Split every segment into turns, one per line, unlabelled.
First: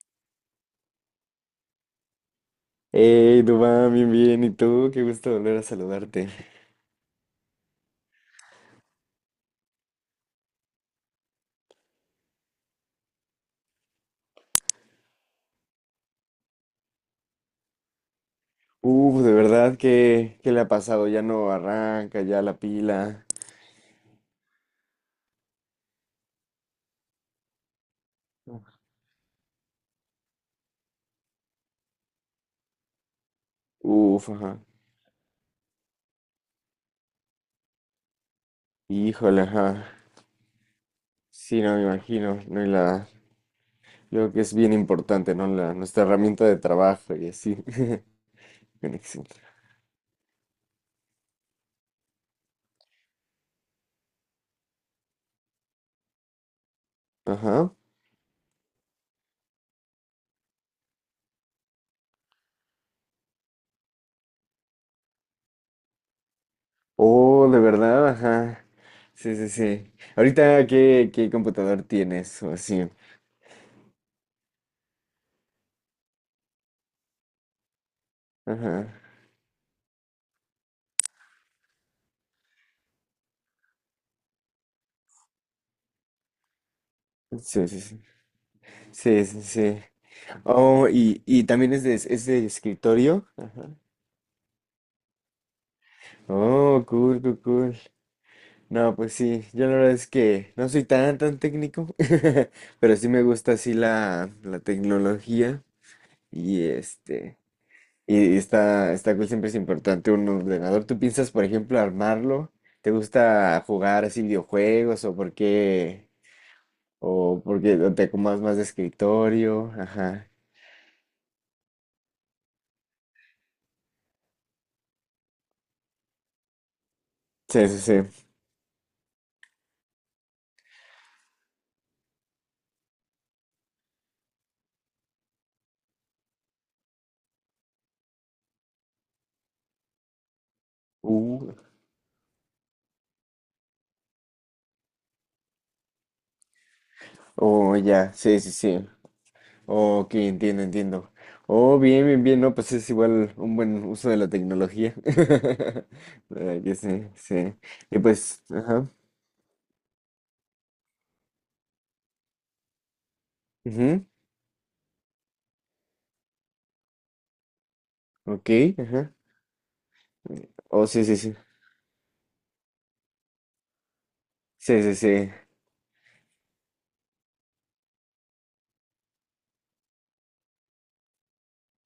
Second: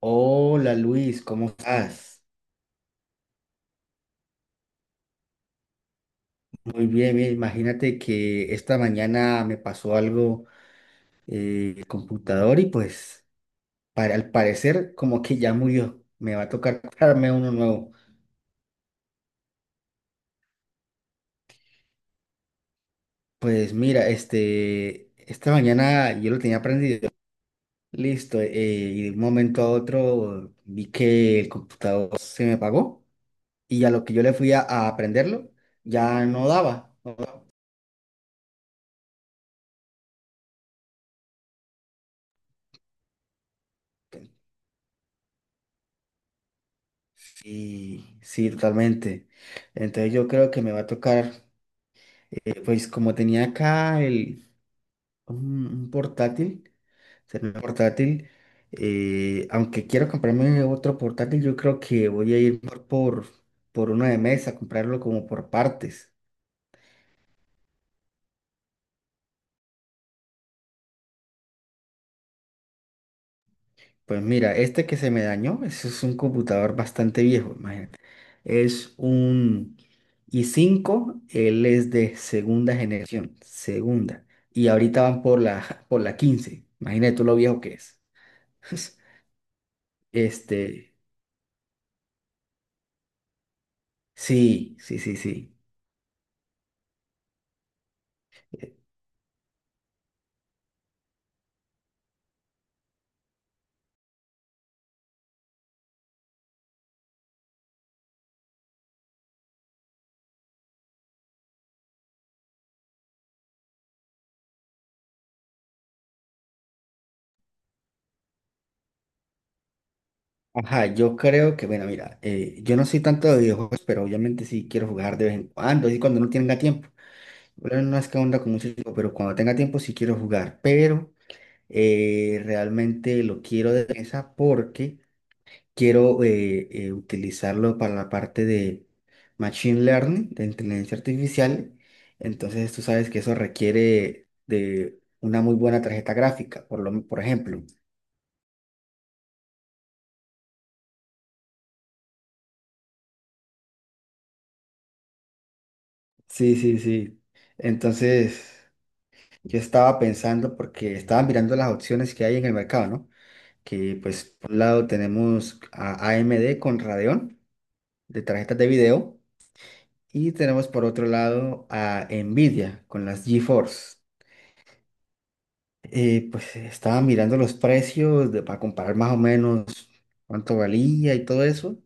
Hola Luis, ¿cómo estás?
Hey, Dubán, bien, bien. ¿Y tú? Qué gusto volver a saludarte.
Muy bien, mira, imagínate que esta mañana me pasó algo en el computador y pues para, al parecer como que ya murió. Me va a tocar comprarme uno nuevo.
Uf, de verdad, ¿qué le ha pasado? Ya no arranca, ya la pila.
Pues mira, este, esta mañana yo lo tenía prendido. Listo, y de un momento a otro vi que el computador se me apagó y a lo que yo
Uf,
le fui
ajá.
a prenderlo ya no daba.
Híjole, ajá. Sí, no me imagino. No, creo que es bien importante, ¿no? La, nuestra herramienta de trabajo y así.
Sí, sí,
Conexión.
totalmente. Entonces yo creo que me va a tocar, pues como tenía acá un portátil, o sea, un
Ajá.
portátil, aunque quiero comprarme otro portátil, yo creo que voy a ir por uno de mesa, comprarlo como por partes.
Oh, de verdad, ajá. Sí, sí, sí. Ahorita, ¿qué computador tienes? O así.
Pues mira, este que se me dañó, ese es un computador bastante viejo, imagínate.
Ajá.
Es un i5, él es de segunda generación, segunda. Y ahorita van por la 15. Imagínate tú lo viejo
Sí,
que
sí,
es.
sí. Sí, sí, sí. Oh,
Este,
y también es de escritorio. Ajá.
sí, sí, sí, sí.
Oh, cool, cool, cool.
Eh,
No, pues sí, yo la verdad es que no soy tan técnico, pero sí me gusta así la tecnología y este, y está, está cool, siempre es importante un ordenador. ¿Tú piensas, por ejemplo, armarlo? ¿Te gusta jugar así videojuegos o por qué? ¿O porque te acomodas más de escritorio? Ajá.
Ajá, yo creo que, bueno, mira, yo no soy tanto de videojuegos, pero obviamente sí quiero jugar de vez en cuando, así cuando no tenga tiempo.
Sí, sí,
Bueno, no
sí.
es que onda con mucho tiempo, pero cuando tenga tiempo sí quiero jugar, pero realmente lo quiero de mesa porque quiero utilizarlo para la parte de Machine Learning, de inteligencia
Uh,
artificial. Entonces tú sabes que eso requiere de una muy buena tarjeta gráfica, por ejemplo.
oh, ya, sí, sí, sí. Ok, entiendo, entiendo. Oh, bien, bien, bien, no, pues es igual un buen uso de la tecnología.
Sí,
¿Verdad que
sí,
sí,
sí.
sí. Y pues,
Entonces
ajá.
yo estaba pensando porque estaba mirando las opciones que hay en el mercado, ¿no? Que
Ujú.
pues por un lado tenemos a AMD con Radeon de
Ok,
tarjetas de
ajá.
video. Y tenemos por
Oh, sí,
otro
sí, sí.
lado a Nvidia con las GeForce.
Sí, sí, sí.
Pues estaba mirando los precios para comparar más o menos cuánto valía y todo eso.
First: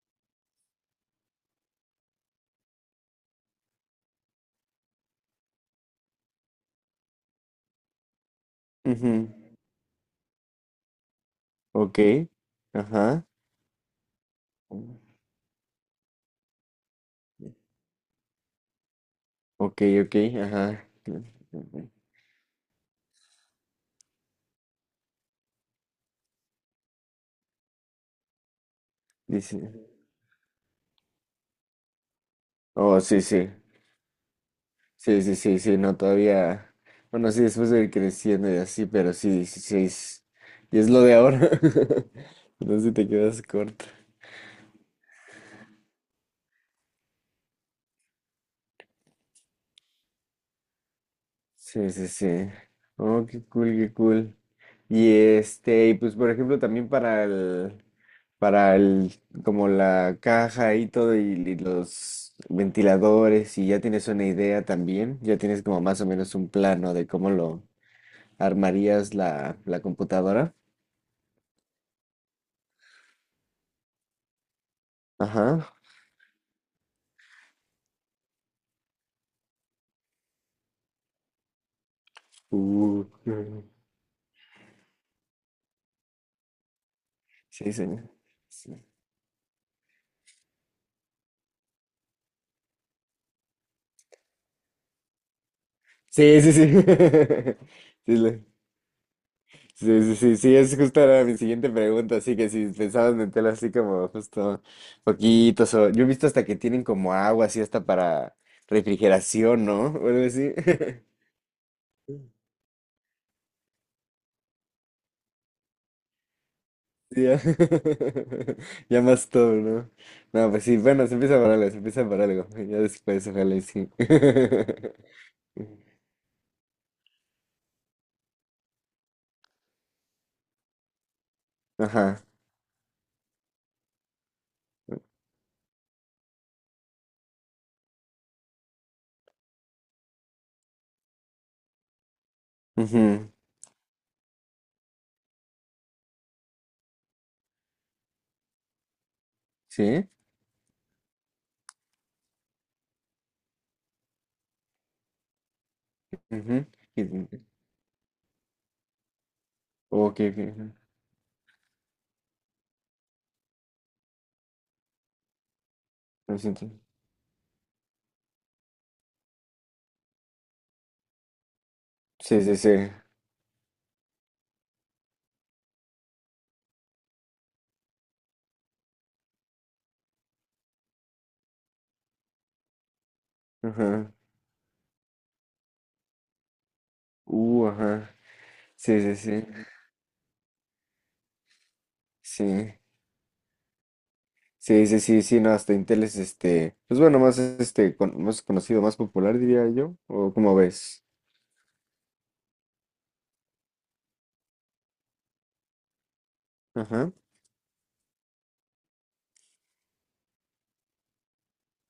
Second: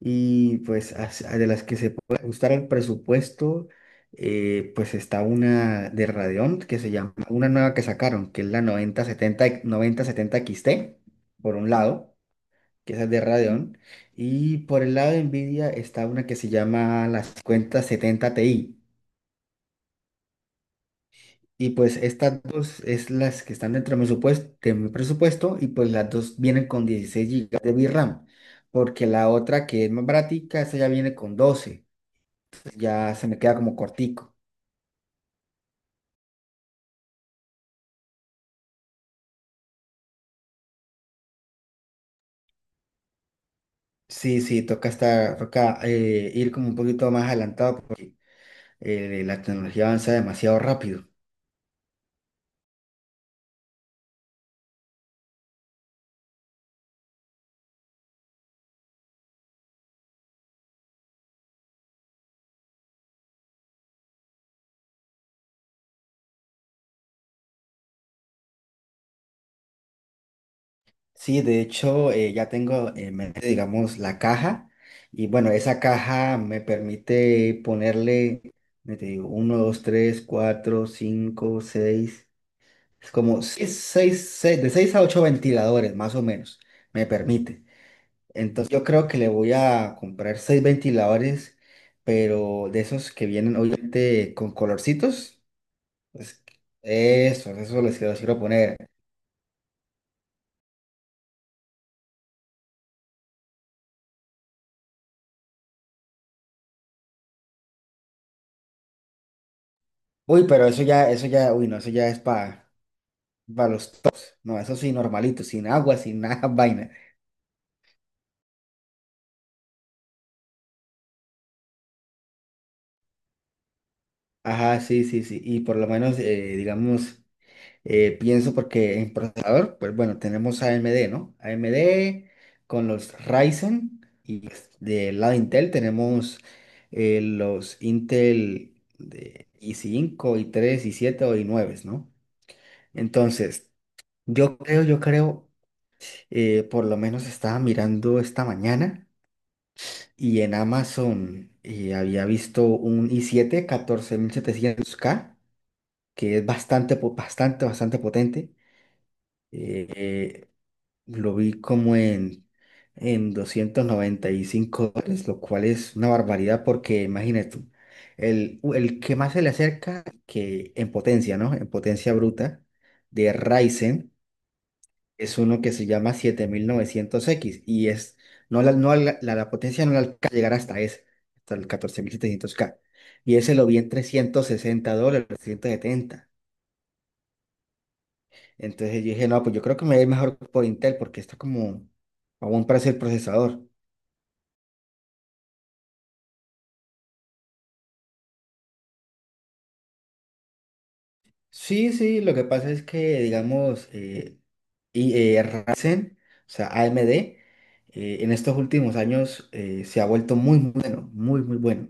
Y pues de las que se puede ajustar al presupuesto, pues está una de Radeon que se llama, una nueva que sacaron, que es la
Ujú.
9070, 9070 XT, por un
Ok,
lado, que esa es de
ajá.
Radeon. Y por el lado de Nvidia está una que se llama la 5070 Ti.
Ok, ok, ajá.
Y pues estas dos es las que están dentro de mi de mi presupuesto y pues las dos vienen con 16 GB de VRAM, porque la
Dice.
otra que es más baratica, esa ya viene con 12, entonces
Oh,
ya
sí,
se me
sí.
queda como cortico.
Sí, sí, sí, sí, no, todavía. Bueno, sí, después de ir creciendo y así, pero sí, 16. Y es lo de ahora. Entonces te quedas corto.
Sí, sí, toca estar, toca ir como un poquito más adelantado porque la tecnología avanza demasiado rápido.
Sí, sí, sí. Oh, qué cool, qué cool. Y este, y pues por ejemplo también para el, como la caja y todo y los ventiladores y ya tienes una idea también, ya tienes como más o menos un plano de cómo lo armarías la computadora.
Sí, de hecho, ya tengo en mente, digamos, la caja. Y bueno,
Ajá.
esa caja me permite ponerle, me te digo, 1, 2, 3, 4, 5, 6.
Uh,
Es como de 6 a 8 ventiladores, más o menos, me permite.
sí, sí.
Entonces, yo creo que le voy a comprar 6 ventiladores, pero de esos que vienen, obviamente, con colorcitos.
Sí,
Pues,
sí, sí.
eso, eso les quiero,
Sí,
les quiero
sí.
poner.
Sí, sí, sí, sí, es justo era mi siguiente pregunta, así que si pensabas meterlo así como justo poquitos, o yo he visto hasta que tienen como agua así hasta para refrigeración, ¿no? O algo
Uy,
así.
pero eso ya, eso ya, uy, no, eso ya es para. Va, los tops. No, eso sí, normalito, sin agua, sin nada, vaina.
Sí, ya, ya más todo, ¿no? No, pues sí, bueno, se empieza por algo, se empieza por algo, ya después, ojalá y sí.
Ajá, sí, sí, sí. Y por lo menos, digamos, pienso porque en procesador, pues bueno, tenemos a AMD, ¿no?
Ajá,
AMD con los Ryzen y pues, del lado Intel tenemos los Intel de i5, i3, i7 o i9, ¿no?
ujú,
Entonces, yo creo, por lo menos estaba mirando esta mañana.
sí,
Y en Amazon había visto un i7 14700K, que es
ujú,
bastante,
y-
bastante, bastante potente. Eh,
oh, ok, ok,
eh,
ajá,
lo vi como en, $295, lo cual es una
lo
barbaridad
siento.
porque imagínate tú, el que más se le acerca, que en potencia, ¿no? En potencia
Sí, sí,
bruta
sí,
de Ryzen es uno que se llama 7900X no la, no la, la, la potencia no la alcanza a llegar hasta ese, hasta el 14700K. Y ese lo vi en
ajá,
$360, 370.
ajá,
Entonces
sí,
yo
sí,
dije, no,
sí.
pues yo creo que me va a ir mejor por Intel porque está como a buen
Sí,
precio el procesador.
sí, sí, sí, sí, no, hasta Intel es este, pues bueno, más este, más conocido, más popular diría yo, o como ves.
Sí, sí, lo que pasa es que, digamos, Ryzen, o sea,
Ajá.
AMD, en estos últimos años se ha vuelto muy muy bueno, muy, muy bueno.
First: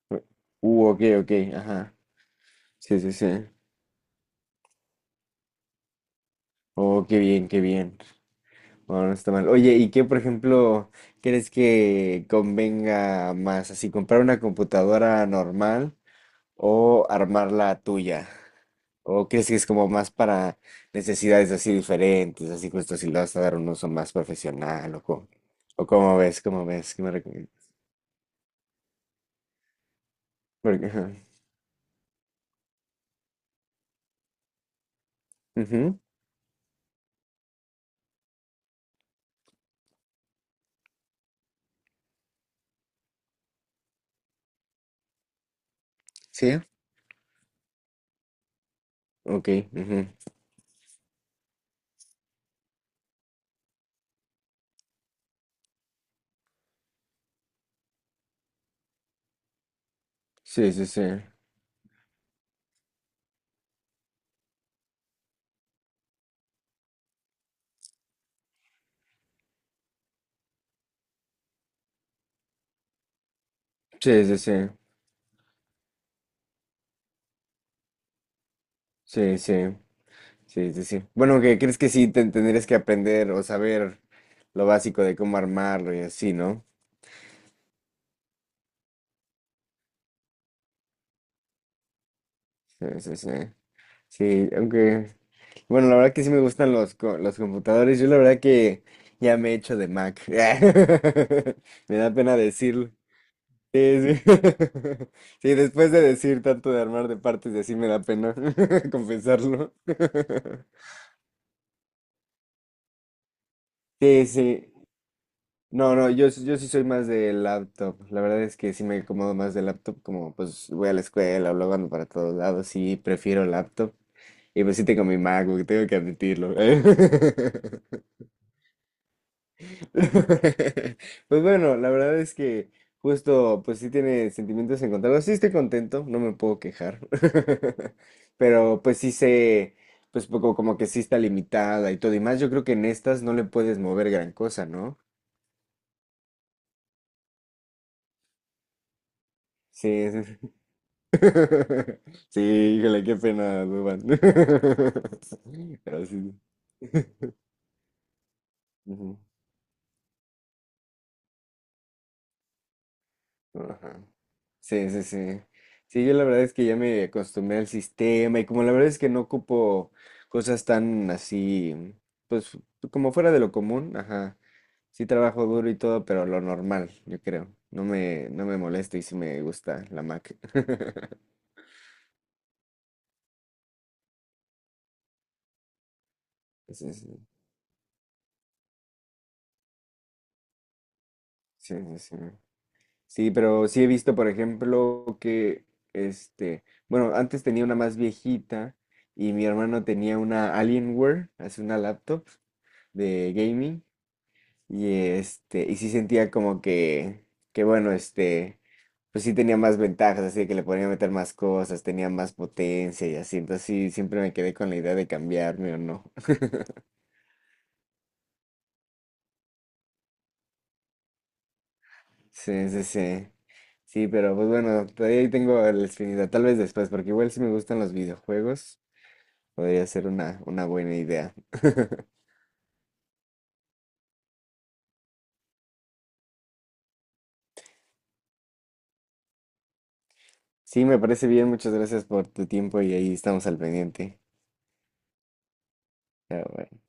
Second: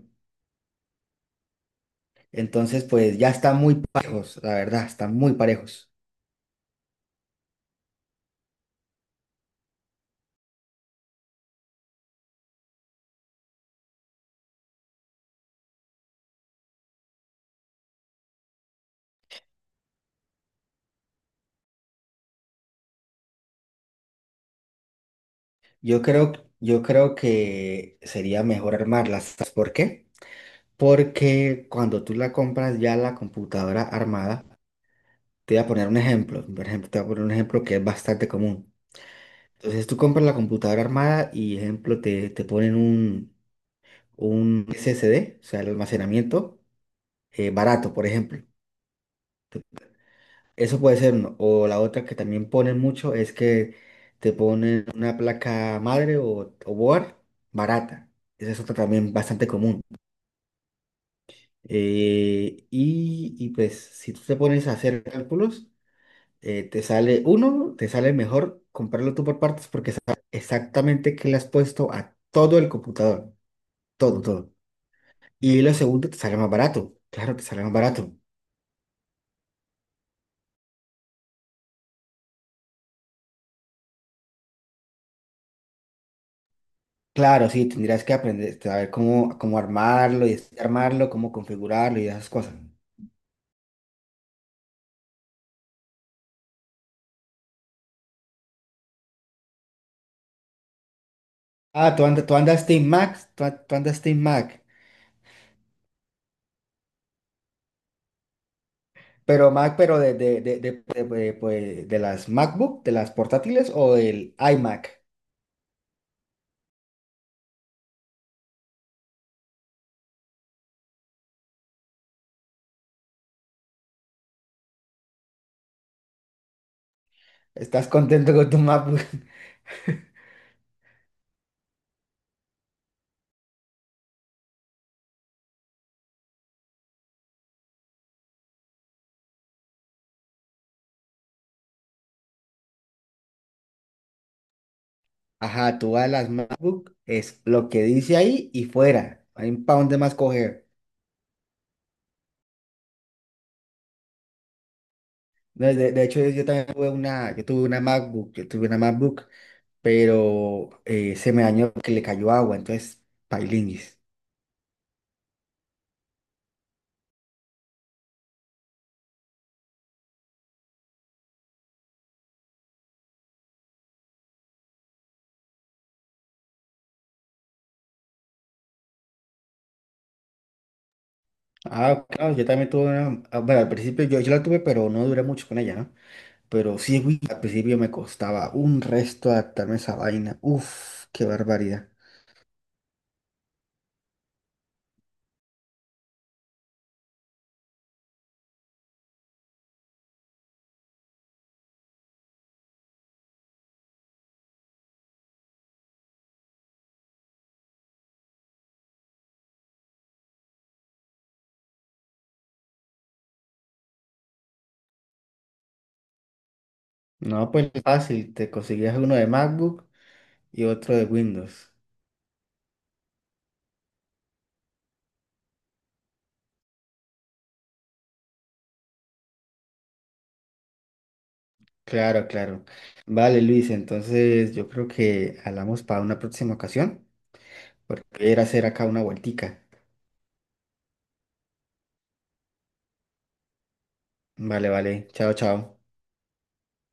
Ok, ok, ajá.
Entonces,
Sí, sí,
pues
sí.
ya están muy parejos, la verdad, están muy parejos.
Oh, qué bien, qué bien. Bueno, no está mal. Oye, ¿y qué, por ejemplo, crees que convenga más? ¿Así comprar una computadora normal o armar la tuya? ¿O crees que es como más para necesidades así diferentes, así justo si le vas a dar un uso más profesional o
Yo creo,
cómo
yo
ves, qué me
creo
recomiendas?
que sería mejor armarlas. ¿Sabes por qué?
Porque, ajá,
Porque cuando tú la compras ya la computadora armada, te voy a poner un
ujú,
ejemplo. Por ejemplo, te voy a poner un ejemplo que es bastante común. Entonces tú compras la computadora armada y, ejemplo, te ponen un SSD, o sea, el almacenamiento
sí,
barato, por ejemplo. Te
ok, ujú.
Eso puede ser, uno. O la otra que también ponen mucho es que te ponen una placa madre o board barata. Esa es otra también bastante común.
Sí, sí, sí,
Y pues si tú te pones a hacer cálculos, te sale uno, te sale mejor comprarlo tú por partes porque sabes exactamente qué le has puesto a todo el computador, todo,
sí, sí,
todo.
sí,
Y lo segundo te sale más barato, claro, te sale más barato.
sí, sí, sí, sí, sí. Bueno, que crees que sí te tendrías que aprender o saber lo básico de cómo armarlo y así, ¿no?
Claro, sí, tendrías que aprender, saber cómo armarlo y armarlo, cómo configurarlo y esas cosas.
Sí, sí, sí. Sí, aunque, bueno, la verdad que sí me gustan los computadores. Yo la verdad que ya me he hecho de Mac.
Ah,
Me
tú
da
andas, tú
pena
andas Team
decirlo.
Mac,
Sí, sí. Sí, después de decir tanto de armar de partes y así me da pena
Pero Mac,
confesarlo.
de, de, de, de, de- de- pues, de las MacBook, de las portátiles o
Sí,
del
sí.
iMac.
No, no, yo sí soy más de laptop. La verdad es que sí me acomodo más de laptop, como pues voy a la escuela o luego ando para todos lados, sí prefiero laptop. Y pues sí tengo mi MacBook, tengo que admitirlo.
¿Estás contento con tu MacBook?
Pues bueno, la verdad es que justo, pues sí tiene sentimientos encontrados. Sí estoy contento, no me puedo quejar. Pero pues sí sé, pues poco como que sí está limitada y todo. Y más, yo creo que en estas no le puedes mover gran cosa, ¿no?
Ajá, tú vas a las MacBook, es lo que dice ahí y fuera. Hay un pa' dónde más
Sí, sí.
coger.
Sí, híjole, qué pena, Duban.
De, de- de
Pero
hecho, yo,
sí.
yo también tuve una, yo tuve una
Ujú.
MacBook pero se me dañó que le cayó agua, entonces pailinguis.
Ajá. Sí, sí, sí. Sí, yo la verdad es que ya me acostumbré al sistema y como la verdad es que no ocupo cosas tan así, pues como fuera de lo común, ajá. Sí trabajo duro y todo, pero lo normal, yo creo. No me molesta y sí me gusta la Mac.
Ah, claro, yo también tuve una, ah, bueno, al principio yo la tuve, pero no duré mucho con ella, ¿no? Pero
Sí,
sí, güey,
sí,
al principio me costaba un resto adaptarme a esa vaina. Uf, qué
sí,
barbaridad.
sí, sí. Sí, pero sí he visto, por ejemplo, que este, bueno, antes tenía una más viejita y mi hermano tenía una Alienware, hace una laptop de gaming. Y este, y sí sentía como que bueno, este, pues sí tenía más ventajas, así de que le podía meter más cosas, tenía más potencia y así. Entonces sí, siempre me quedé con la idea de cambiarme o no.
No, pues fácil, te conseguías uno de MacBook y otro de Windows.
Sí, sí, sí. Sí, pero pues bueno, todavía ahí tengo la espinita, tal vez después, porque igual si me gustan los videojuegos, podría ser una buena idea.
Claro, claro. Vale, Luis, entonces yo creo que hablamos para una próxima ocasión, porque era hacer acá una vueltica.
Sí, me parece bien, muchas gracias por tu tiempo y ahí estamos al pendiente.
Vale, vale. Chao, chao.
Pero bueno.